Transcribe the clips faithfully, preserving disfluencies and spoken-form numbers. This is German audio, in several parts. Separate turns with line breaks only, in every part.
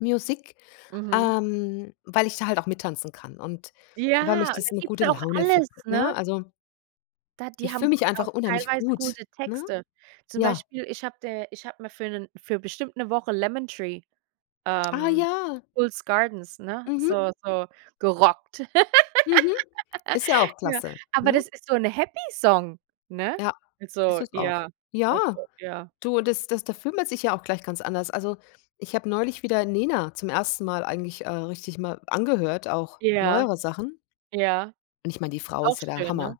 Music,
Mhm.
ähm weil ich da halt auch mittanzen kann und weil
Ja,
mich
und
das
da
in 'ne
gibt's
gute
auch
Laune
alles,
verbr ne?
ne?
Also
Da die
Ich fühle
haben
mich
[unintelligible]
einfach
auch
unheimlich
teilweise
gut,
gute
ne?
Texte. Zum
Ja.
Beispiel, ich habe der ich habe mir für 'nen für bestimmt 'ne Woche „Lemon Tree“,
Ah,
ähm,
ja.
The Fools Gardens, ne,
Mhm.
so so gerockt.
Mhm. Ist ja auch
Ja,
klasse,
aber
ne?
das ist so 'ne Happy Song, ne?
Ja. Ist
Also,
es auch.
ja also,
Ja,
ja.
du, das das da fühlt man sich ja auch gleich ganz anders. Also, ich habe neulich wieder Nena zum ersten Mal eigentlich, äh, richtig mal angehört, auch
Ja,
neuere Sachen.
ja,
Und ich meine, die Frau
auch
ist ja der
schön, ne?
Hammer.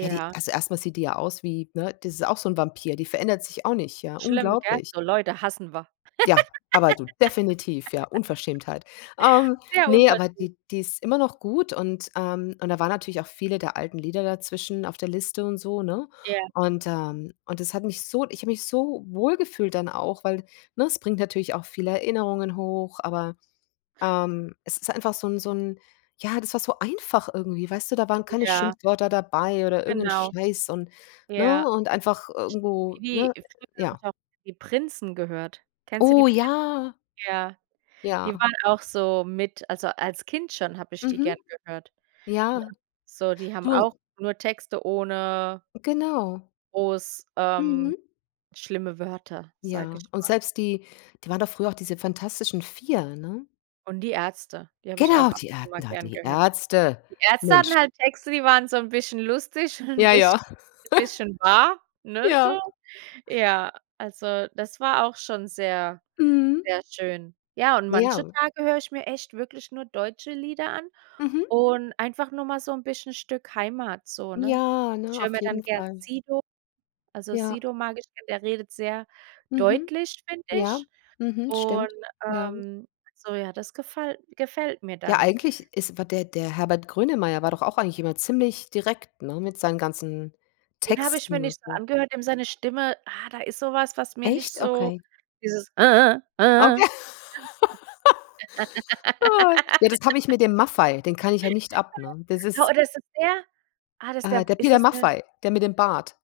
Ja, die also, erst mal sieht die ja aus wie ne, die ist auch so 'n Vampir, die verändert sich auch nicht, ja,
Schlimm, gell?
unglaublich.
So Leute hassen wir.
Ja, aber du definitiv, ja, Unverschämtheit. Ähm,
Sehr
ne, aber
unverschämt.
die die ist immer noch gut und ähm, und da waren natürlich auch viele der alten Lieder dazwischen auf der Liste und so, ne?
Ja.
Und ähm, und das hat mich so ich habe mich so wohl gefühlt dann auch, weil, ne, es bringt natürlich auch viele Erinnerungen hoch, aber, ähm, es ist einfach so 'n so 'n ja, das war so einfach irgendwie, weißt du? Da waren keine
Ja.
Schimpfwörter dabei oder irgend 'n
Genau.
Scheiß und, ne
Ja.
und einfach irgendwo
Hm.
ne, ja.
[unintelligible] die Prinzen gehört. Kennst du die
Oh,
Prinzen?
ja.
Ja, die
Ja.
waren auch so mit also, als Kind schon habe ich die
Mhm.
gerne gehört, ne?
Ja.
So, die haben
Du un
auch nur Texte ohne
Genau.
groß, ähm,
Mhm.
schlimme Wörter, sage
Ja.
ich
Und
mal.
selbst die die waren doch früher auch diese Fantastischen 4, ne?
Und die Ärzte, die habe ich
Genau,
auch ab
die
und
Är
zu mal
na
gern
die
gehört.
Ärzte.
Die Ärzte hatten
Mensch.
halt Texte, die waren so 'n bisschen lustig und 'n
Ja, ja.
bisschen bisschen wahr, ne, so.
Ja.
Ja, also, das war auch schon sehr,
Mhm.
sehr schön. Ja, und manche
Ja.
Tage höre ich mir echt wirklich nur deutsche Lieder an
Mhm.
und einfach nur mal so 'n bisschen Stück Heimat so, ne?
Ja,
Ich
ne,
höre
auf
mir dann
jeden
gern
Fall.
Sido also,
Ja.
Sido mag ich, denn der redet sehr
Mhm.
deutlich, finde
Ja,
ich.
mhm,
Und,
stimmt. Ja.
ähm so ja, das gefall gefällt mir
Ja,
dann.
eigentlich ist wa der der Herbert Grönemeyer war doch auch eigentlich immer ziemlich direkt, ne, mit seinen ganzen
Den habe ich mir
Texten und
nicht so
so.
angehört, dem seine Stimme ah, da ist so was, was mir nicht
Echt?
so
Okay.
dieses
Okay. Ah. Ja, das habe ich mit dem Maffay, den kann ich ja nicht ab, ne? Das
Ah,
ist
oder so sehr ah, das ist
Äh,
der
der
ist
Peter
das der
Maffay, der mit dem Bart.